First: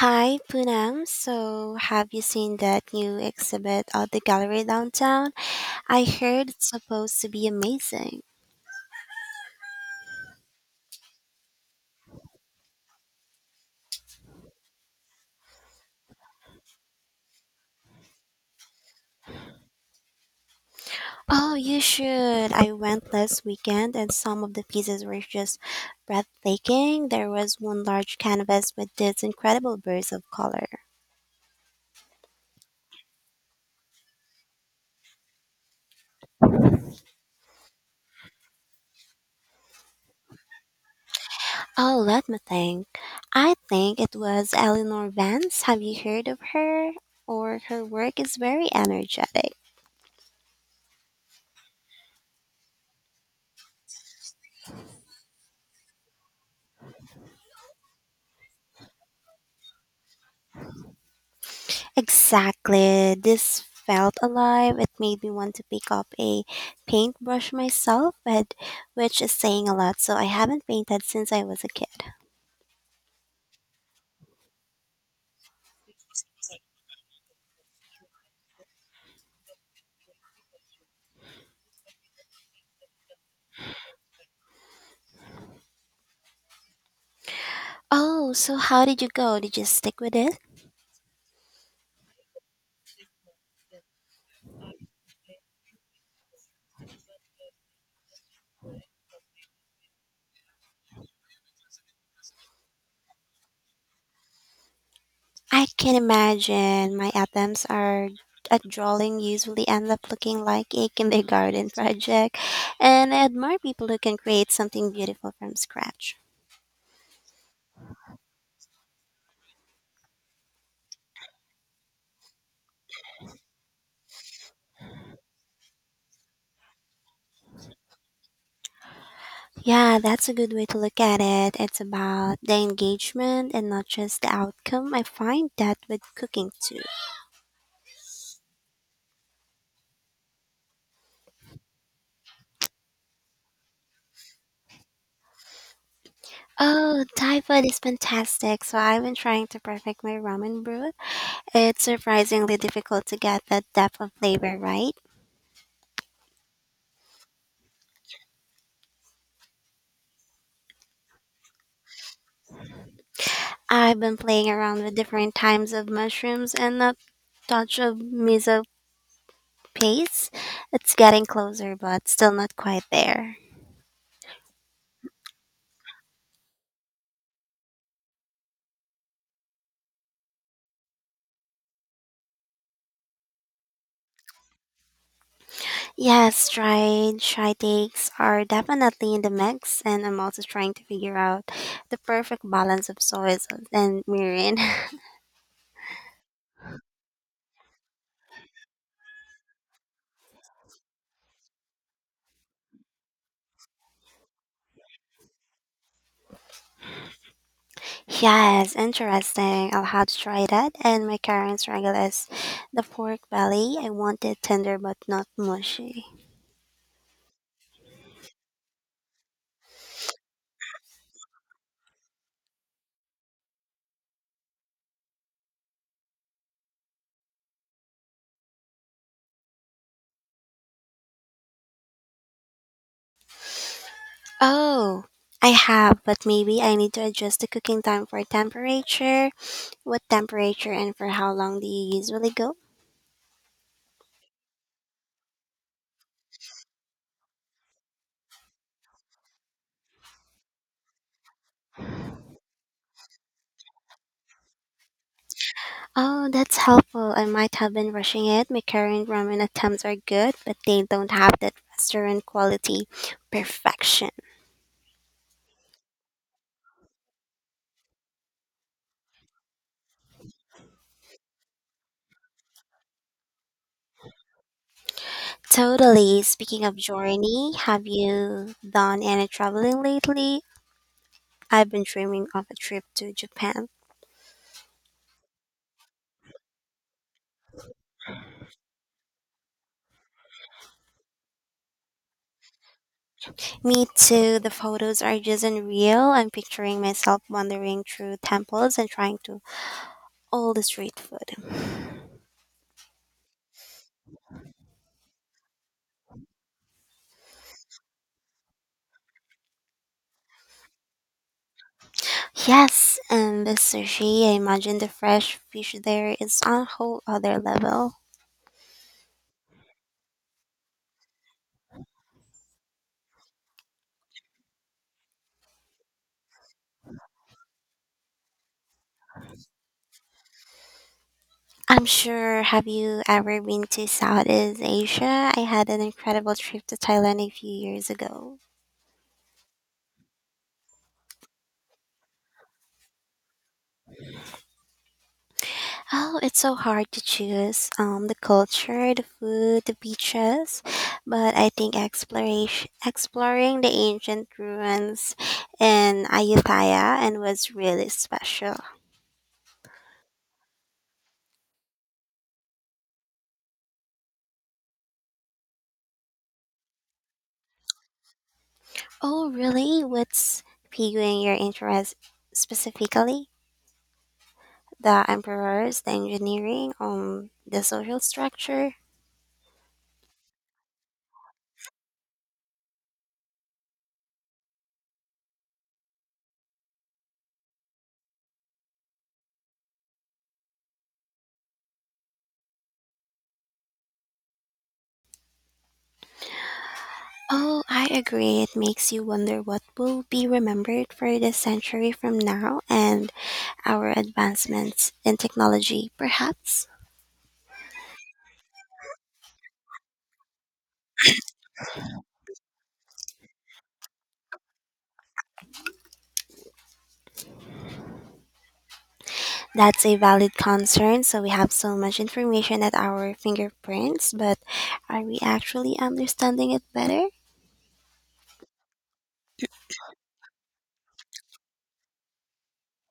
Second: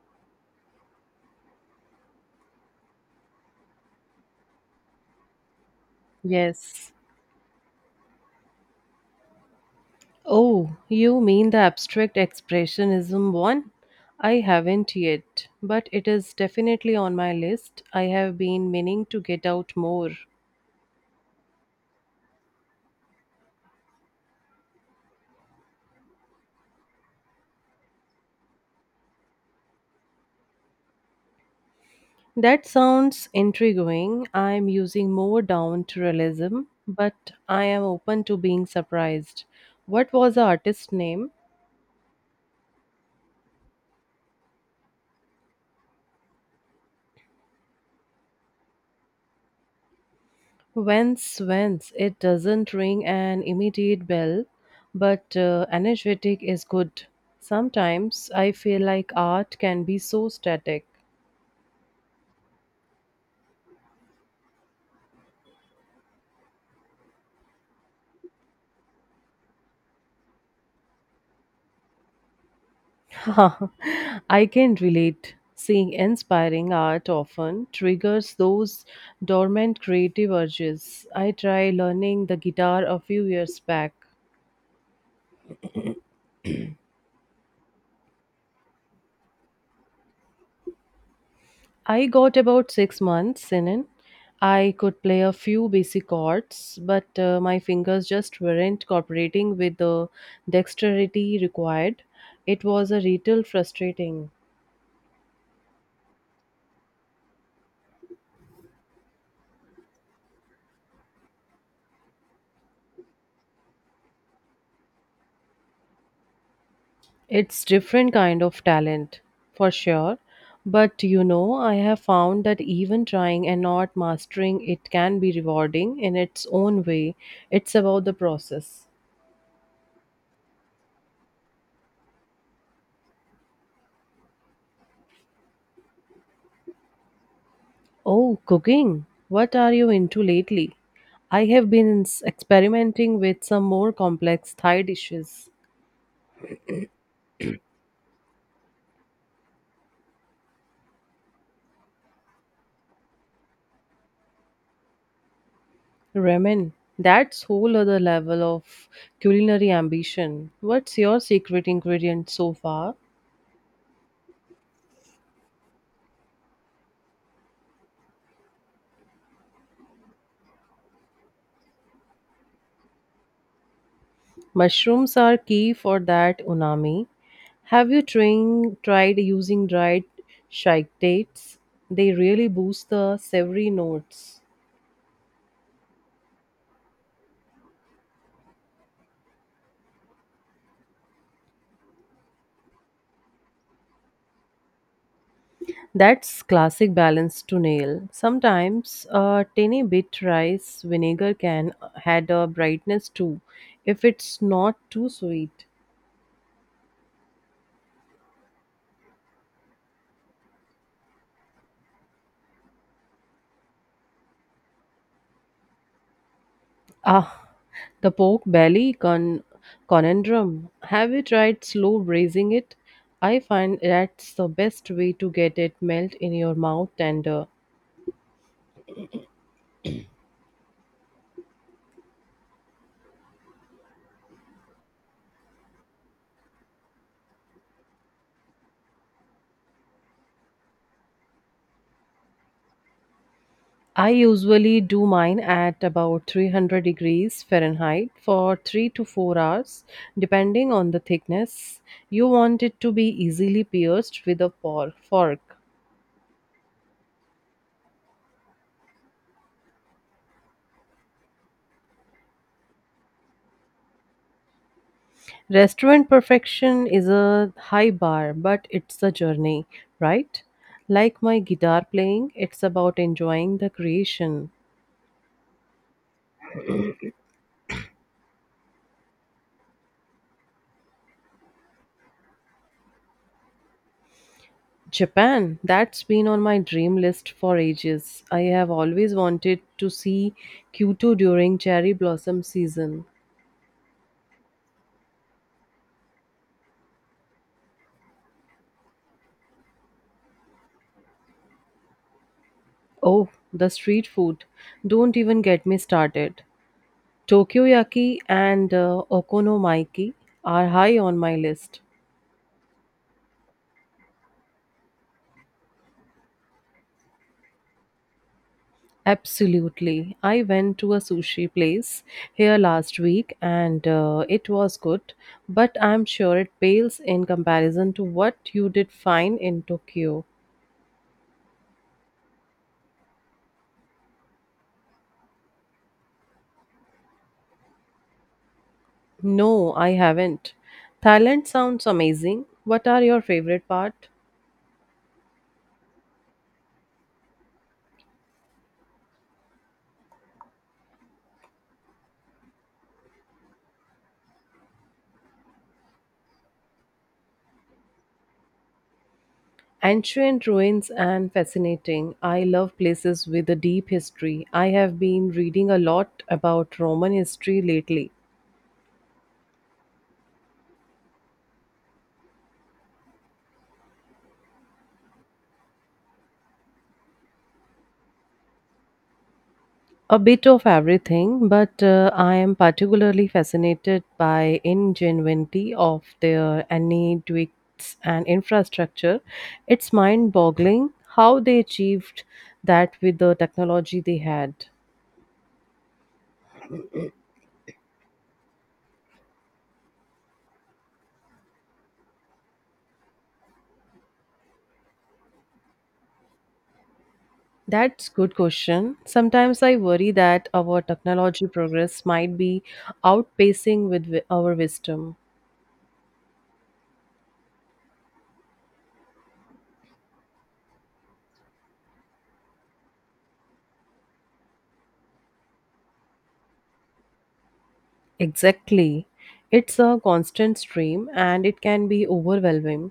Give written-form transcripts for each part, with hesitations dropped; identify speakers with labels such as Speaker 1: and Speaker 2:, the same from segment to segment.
Speaker 1: Hi, Poonam. So, have you seen that new exhibit at the gallery downtown? I heard it's
Speaker 2: Yes.
Speaker 1: supposed to be amazing.
Speaker 2: Oh, you mean the abstract expressionism one? I haven't yet, but it is definitely on my list. I have been meaning to get out more.
Speaker 1: Oh, you should. I went last weekend and some of the pieces were just breathtaking. There was one large canvas with these incredible bursts of color.
Speaker 2: That sounds intriguing. I am using more down to realism, but I am open to being surprised. What was the artist's name?
Speaker 1: Oh, let me think. I think it was Eleanor Vance. Have you heard of her? Or her work is very energetic.
Speaker 2: Whence, it doesn't ring an immediate bell, but energetic is good. Sometimes I feel like art can be so static.
Speaker 1: Exactly. This felt alive. It made me want to pick up a paintbrush myself, but which is saying a lot. So I haven't painted since I was a kid.
Speaker 2: I can relate. Seeing inspiring art often triggers those dormant creative urges. I tried learning the guitar a few years back.
Speaker 1: Oh, so how did you go? Did you stick with it?
Speaker 2: I got about 6 months in. It. I could play a few basic chords, but my fingers just weren't cooperating with the dexterity required. It was a little frustrating.
Speaker 1: I can imagine my attempts are at drawing usually end up looking like a kindergarten project, and I admire people who can create something beautiful from scratch.
Speaker 2: It's different kind of talent, for sure. But I have found that even trying and not mastering it can be rewarding in its own way. It's about the process.
Speaker 1: Yeah, that's a good way to look at it. It's about the engagement and not just the outcome. I find that with cooking too.
Speaker 2: Oh, cooking. What are you into lately? I have been experimenting with some more complex Thai dishes.
Speaker 1: Oh, Thai food is fantastic. So I've been trying to perfect my ramen broth. It's surprisingly difficult to get that depth of flavor right.
Speaker 2: Ramen. That's whole other level of culinary ambition. What's your secret ingredient so far?
Speaker 1: I've been playing around with different times of mushrooms and a touch of miso paste. It's getting closer, but still not quite there.
Speaker 2: Mushrooms are key for that unami. Have you tried using dried shake. They really boost the savory notes.
Speaker 1: Yes, try takes are definitely in the mix, and I'm also trying to figure out the perfect balance of soy sauce and mirin.
Speaker 2: That's classic balance to nail. Sometimes a tiny bit rice vinegar can add a brightness too, if it's not too sweet.
Speaker 1: Yes, interesting. I'll have to try that. And my current struggle is the pork belly. I want it tender but not mushy.
Speaker 2: Ah, the pork belly conundrum. Have you tried slow braising it? I find that's the best way to get it melt in your mouth tender.
Speaker 1: Oh, I have, but maybe I need to adjust the cooking time for temperature. What temperature and for how long do you usually go?
Speaker 2: I usually do mine at about 300 degrees Fahrenheit for 3 to 4 hours, depending on the thickness. You want it to be easily pierced with a fork.
Speaker 1: Oh, that's helpful. I might have been rushing it. My current ramen attempts are good, but they don't have that restaurant quality perfection.
Speaker 2: Restaurant perfection is a high bar, but it's a journey, right? Like my guitar playing, it's about enjoying the creation.
Speaker 1: Totally. Speaking of journey, have you done any traveling lately? I've been dreaming of a trip to Japan.
Speaker 2: Japan, that's been on my dream list for ages. I have always wanted to see Kyoto during cherry blossom season.
Speaker 1: Me too. The photos are just unreal. I'm picturing myself wandering through temples and trying to all the street food.
Speaker 2: Oh, the street food. Don't even get me started. Tokyoyaki and okonomiyaki are high on my list.
Speaker 1: Yes, and the sushi. I imagine the fresh fish there is on a whole other level.
Speaker 2: Absolutely. I went to a sushi place here last week and it was good, but I'm sure it pales in comparison to what you did find in Tokyo.
Speaker 1: I'm sure. Have you ever been to Southeast Asia? I had an incredible trip to Thailand a few years ago.
Speaker 2: No, I haven't. Thailand sounds amazing. What are your favorite part?
Speaker 1: Oh, it's so hard to choose. The culture, the food, the beaches, but I think exploration, exploring the ancient ruins in Ayutthaya and was really special.
Speaker 2: Ancient ruins and fascinating. I love places with a deep history. I have been reading a lot about Roman history lately.
Speaker 1: Oh, really? What's piquing your interest specifically? The emperors, the engineering, the social structure.
Speaker 2: A bit of everything, but I am particularly fascinated by ingenuity of their aqueducts and infrastructure. It's mind-boggling how they achieved that with the technology they had.
Speaker 1: Oh, I agree. It makes you wonder what will be remembered for this century from now and our advancements in technology, perhaps.
Speaker 2: That's good question. Sometimes I worry that our technology progress might be outpacing with our wisdom.
Speaker 1: That's a valid concern. So we have so much information at our fingerprints, but are we actually understanding it better?
Speaker 2: Exactly. It's a constant stream and it can be overwhelming.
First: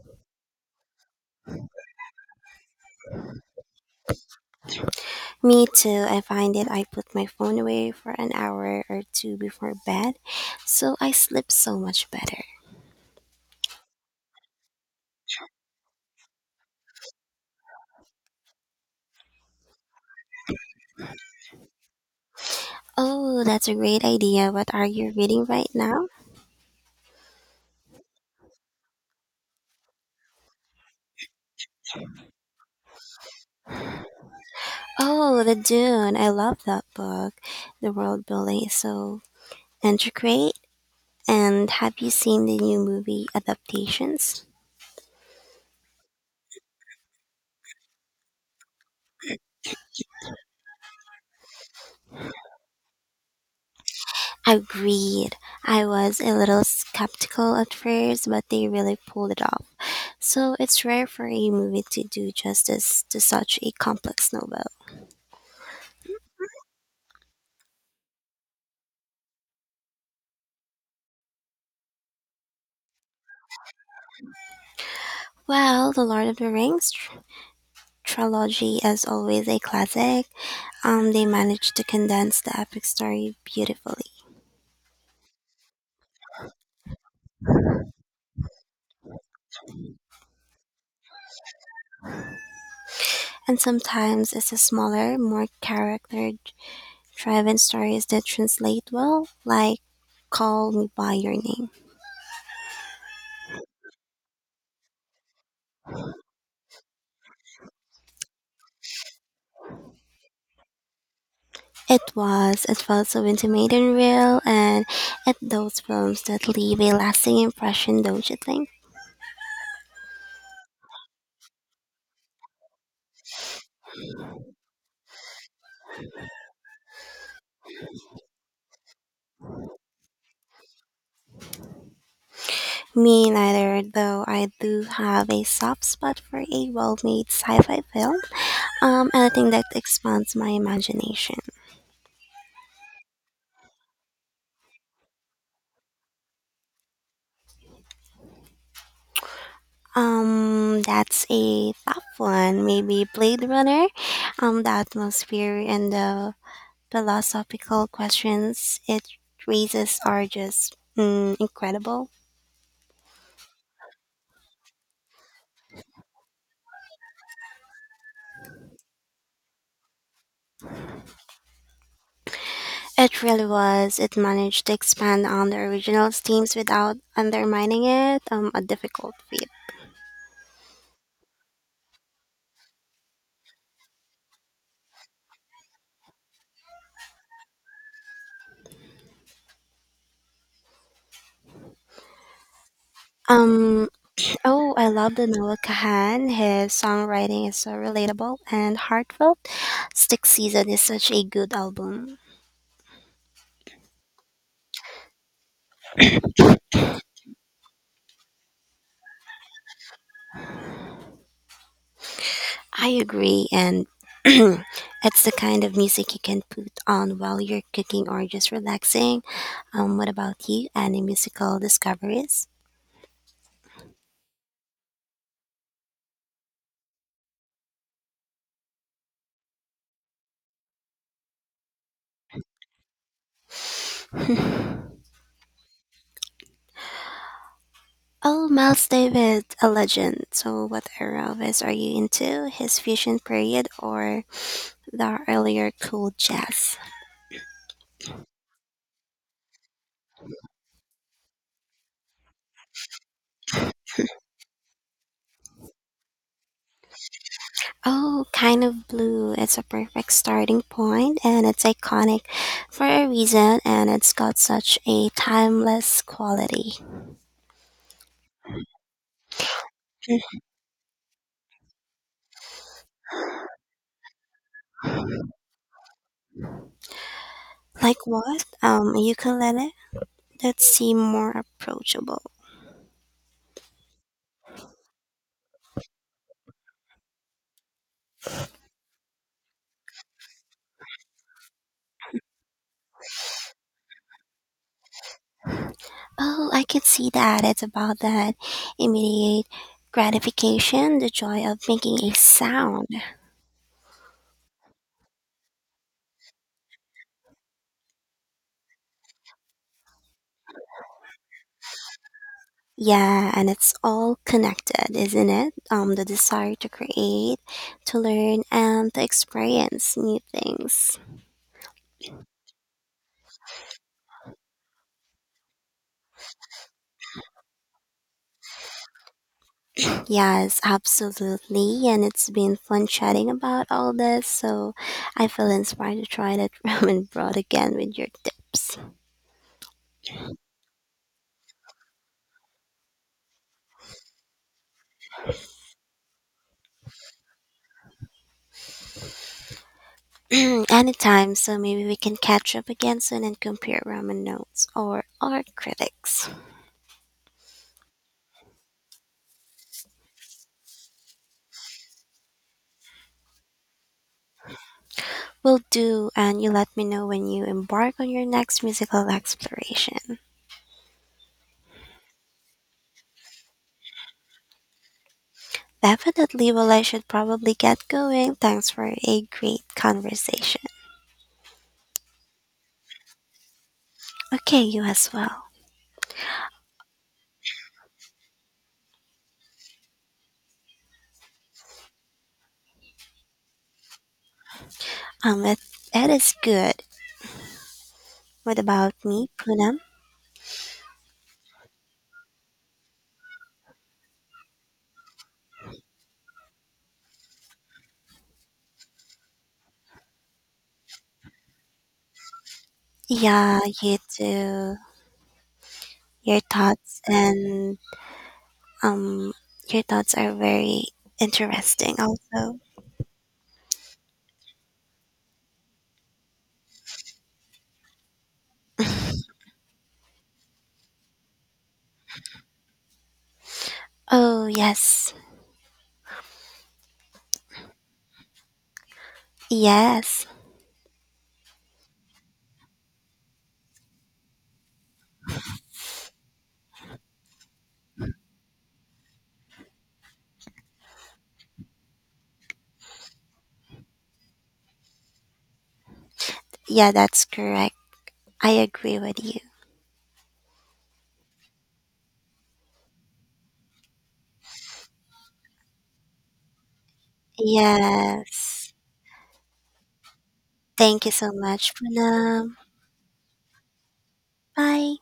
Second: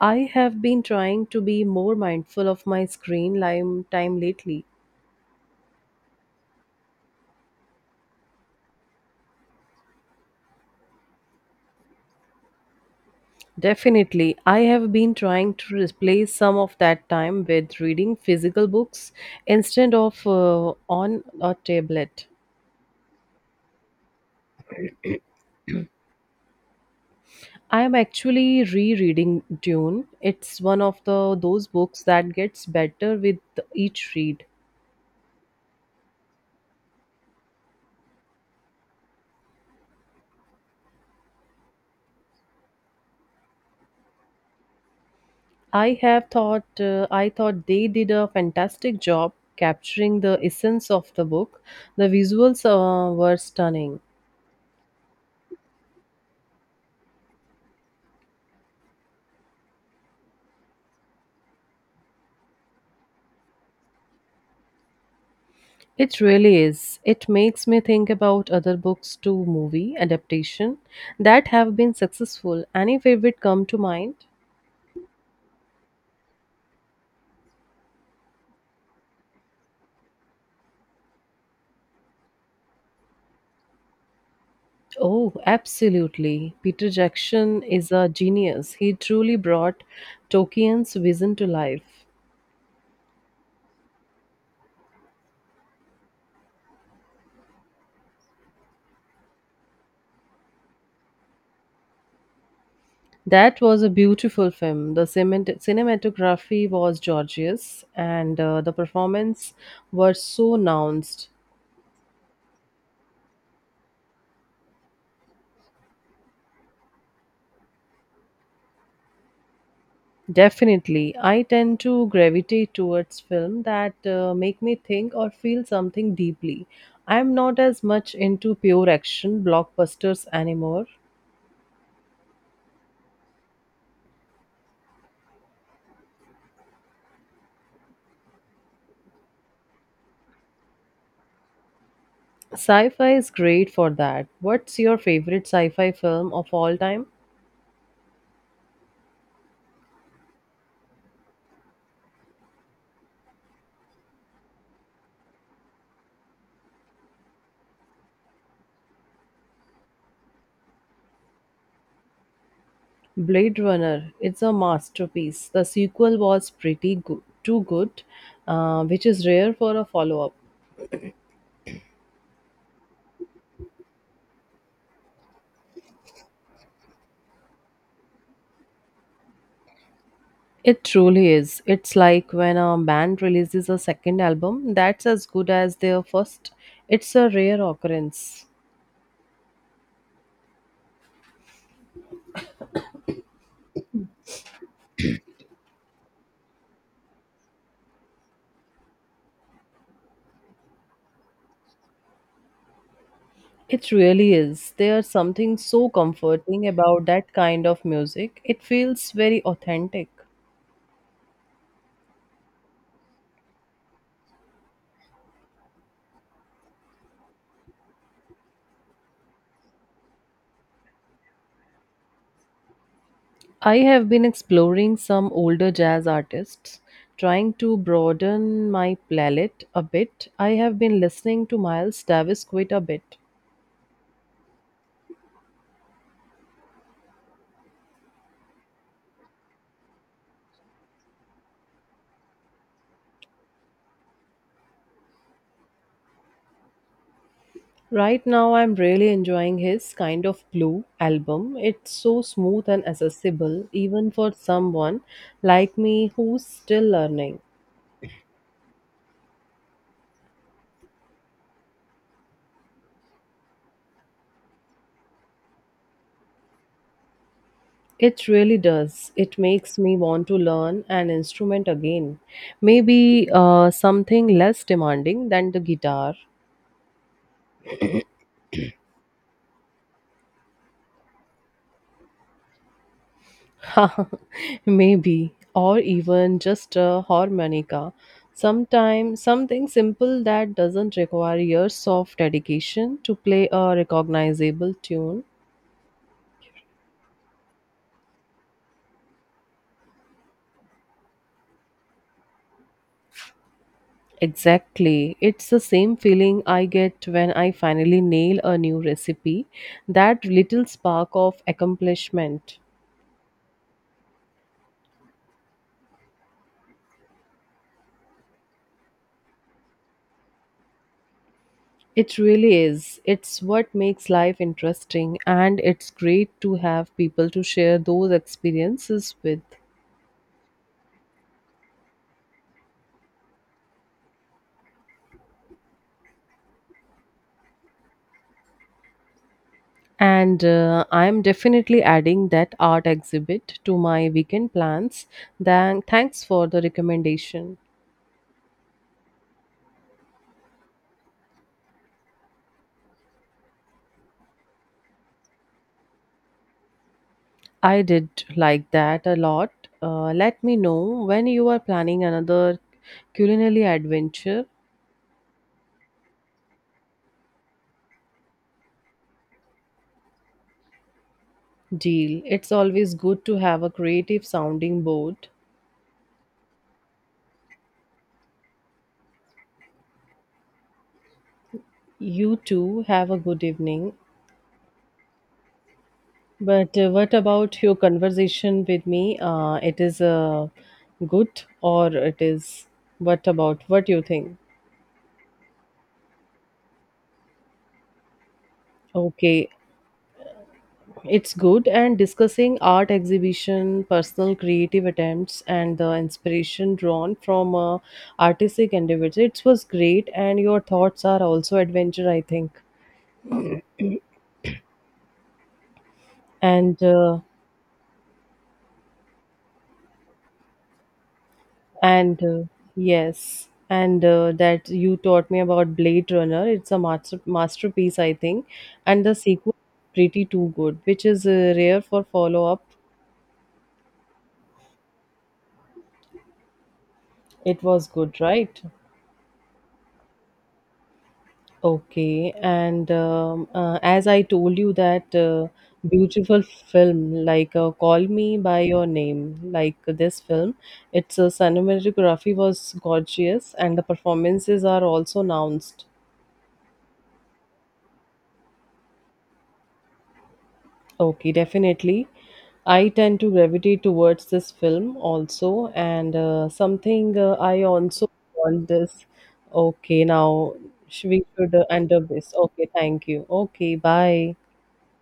Speaker 2: I have been trying to be more mindful of my screen time lately.
Speaker 1: Me too. I find that I put my phone away for an hour or two before bed, so I sleep so much better.
Speaker 2: Definitely. I have been trying to replace some of that time with reading physical books instead of on a tablet.
Speaker 1: Oh, that's a great idea. What are you reading right now?
Speaker 2: I'm actually rereading Dune. It's one of the those books that gets better with each read.
Speaker 1: Oh, The Dune. I love that book. The world building is so intricate. And have you seen the new movie adaptations?
Speaker 2: I thought they did a fantastic job capturing the essence of the book. The visuals were stunning.
Speaker 1: Agreed. I was a little skeptical at first, but they really pulled it off. So it's rare for a movie to do justice to such a complex novel.
Speaker 2: It really is. It makes me think about other books to movie adaptation that have been successful. Any favorite come to mind?
Speaker 1: Well, The Lord of the Rings trilogy is always a classic. They managed to condense the epic story beautifully.
Speaker 2: Oh, absolutely. Peter Jackson is a genius. He truly brought Tolkien's vision to life.
Speaker 1: And sometimes it's the smaller, more character driven stories that translate well, like Call Me By Your Name.
Speaker 2: That was a beautiful film. The cinematography was gorgeous, and the performance were so nuanced.
Speaker 1: It was, it felt so intimate and real, and at those films that leave a lasting impression, don't you think?
Speaker 2: Definitely, I tend to gravitate towards film that make me think or feel something deeply. I'm not as much into pure action blockbusters anymore.
Speaker 1: Me neither, though I do have a soft spot for a well made sci fi film, anything that expands my imagination.
Speaker 2: Sci-fi is great for that. What's your favorite sci-fi film of all time?
Speaker 1: That's a tough one. Maybe Blade Runner. The atmosphere and the philosophical questions it raises are just incredible.
Speaker 2: Blade Runner, it's a masterpiece. The sequel was pretty good, too good, which is rare for a follow up.
Speaker 1: It really was. It managed to expand on the original themes without undermining it. A difficult feat.
Speaker 2: It truly is. It's like when a band releases a second album that's as good as their first. It's a rare occurrence.
Speaker 1: Um, oh, I love the Noah Kahan. His songwriting is so relatable and heartfelt. Stick Season is such a good album.
Speaker 2: It really is. There's something so comforting about that kind of music. It feels very authentic.
Speaker 1: I agree, and it's the kind of music you can put on while you're cooking or just relaxing. What about you? Any musical discoveries?
Speaker 2: I have been exploring some older jazz artists, trying to broaden my palette a bit. I have been listening to Miles Davis quite a bit.
Speaker 1: Oh, Miles David, a legend. So, what era of his are you into? His fusion period or the earlier cool jazz?
Speaker 2: Right now, I'm really enjoying his Kind of Blue album. It's so smooth and accessible, even for someone like me who's still learning.
Speaker 1: Oh, kind of blue. It's a perfect starting point, and it's iconic for a reason, and it's got such a timeless quality.
Speaker 2: It really does. It makes me want to learn an instrument again. Maybe something less demanding than the guitar.
Speaker 1: Like what? A ukulele? That seem more approachable.
Speaker 2: Maybe, or even just a harmonica. Sometimes something simple that doesn't require years of dedication to play a recognizable tune.
Speaker 1: Oh, I could see that. It's about that immediate gratification, the joy of making a sound.
Speaker 2: Exactly. It's the same feeling I get when I finally nail a new recipe, that little spark of accomplishment.
Speaker 1: Yeah, and it's all connected, isn't it? The desire to create, to learn, and to experience new things.
Speaker 2: It really is. It's what makes life interesting and it's great to have people to share those experiences with.
Speaker 1: Yes, absolutely. And it's been fun chatting about all this, so I feel inspired to try that ramen broth again with your tips.
Speaker 2: And I'm definitely adding that art exhibit to my weekend plans. Then thanks for the recommendation.
Speaker 1: Anytime, so maybe we can catch up again soon and compare ramen notes or our critics.
Speaker 2: I did like that a lot. Let me know when you are planning another culinary adventure
Speaker 1: Will do, and you let me know when you embark on your next musical exploration.
Speaker 2: deal. It's always good to have a creative sounding board.
Speaker 1: Definitely, well, I should probably get going. Thanks for a great conversation.
Speaker 2: You too have a good evening.
Speaker 1: Okay, you as well.
Speaker 2: But what about your conversation with me? It is good or it is what about what you think?
Speaker 1: Um, it, it is good. What about me,
Speaker 2: Okay,
Speaker 1: Poonam?
Speaker 2: it's good. And discussing art exhibition, personal creative attempts, and the inspiration drawn from artistic endeavors. It was great, and your thoughts are also adventure, I think.
Speaker 1: Yeah, you too. Your
Speaker 2: And
Speaker 1: thoughts
Speaker 2: uh,
Speaker 1: and um, your thoughts are very interesting.
Speaker 2: and
Speaker 1: Also,
Speaker 2: yes, and that you taught me about Blade Runner. It's a masterpiece, I think, and the sequel pretty too good, which is rare for follow up.
Speaker 1: oh yes.
Speaker 2: It was good, right?
Speaker 1: Yes.
Speaker 2: Okay, and as I told you that beautiful film, like Call Me by Your Name, like this film, its cinematography was gorgeous and the performances are also announced.
Speaker 1: Yeah, that's correct. I agree with you.
Speaker 2: Okay, definitely. I tend to gravitate towards this film also, and something I also want
Speaker 1: Yes.
Speaker 2: this. Okay, now
Speaker 1: Thank you
Speaker 2: we
Speaker 1: so
Speaker 2: should
Speaker 1: much,
Speaker 2: end up this.
Speaker 1: Puna.
Speaker 2: Okay, thank you. Okay, bye.
Speaker 1: Bye.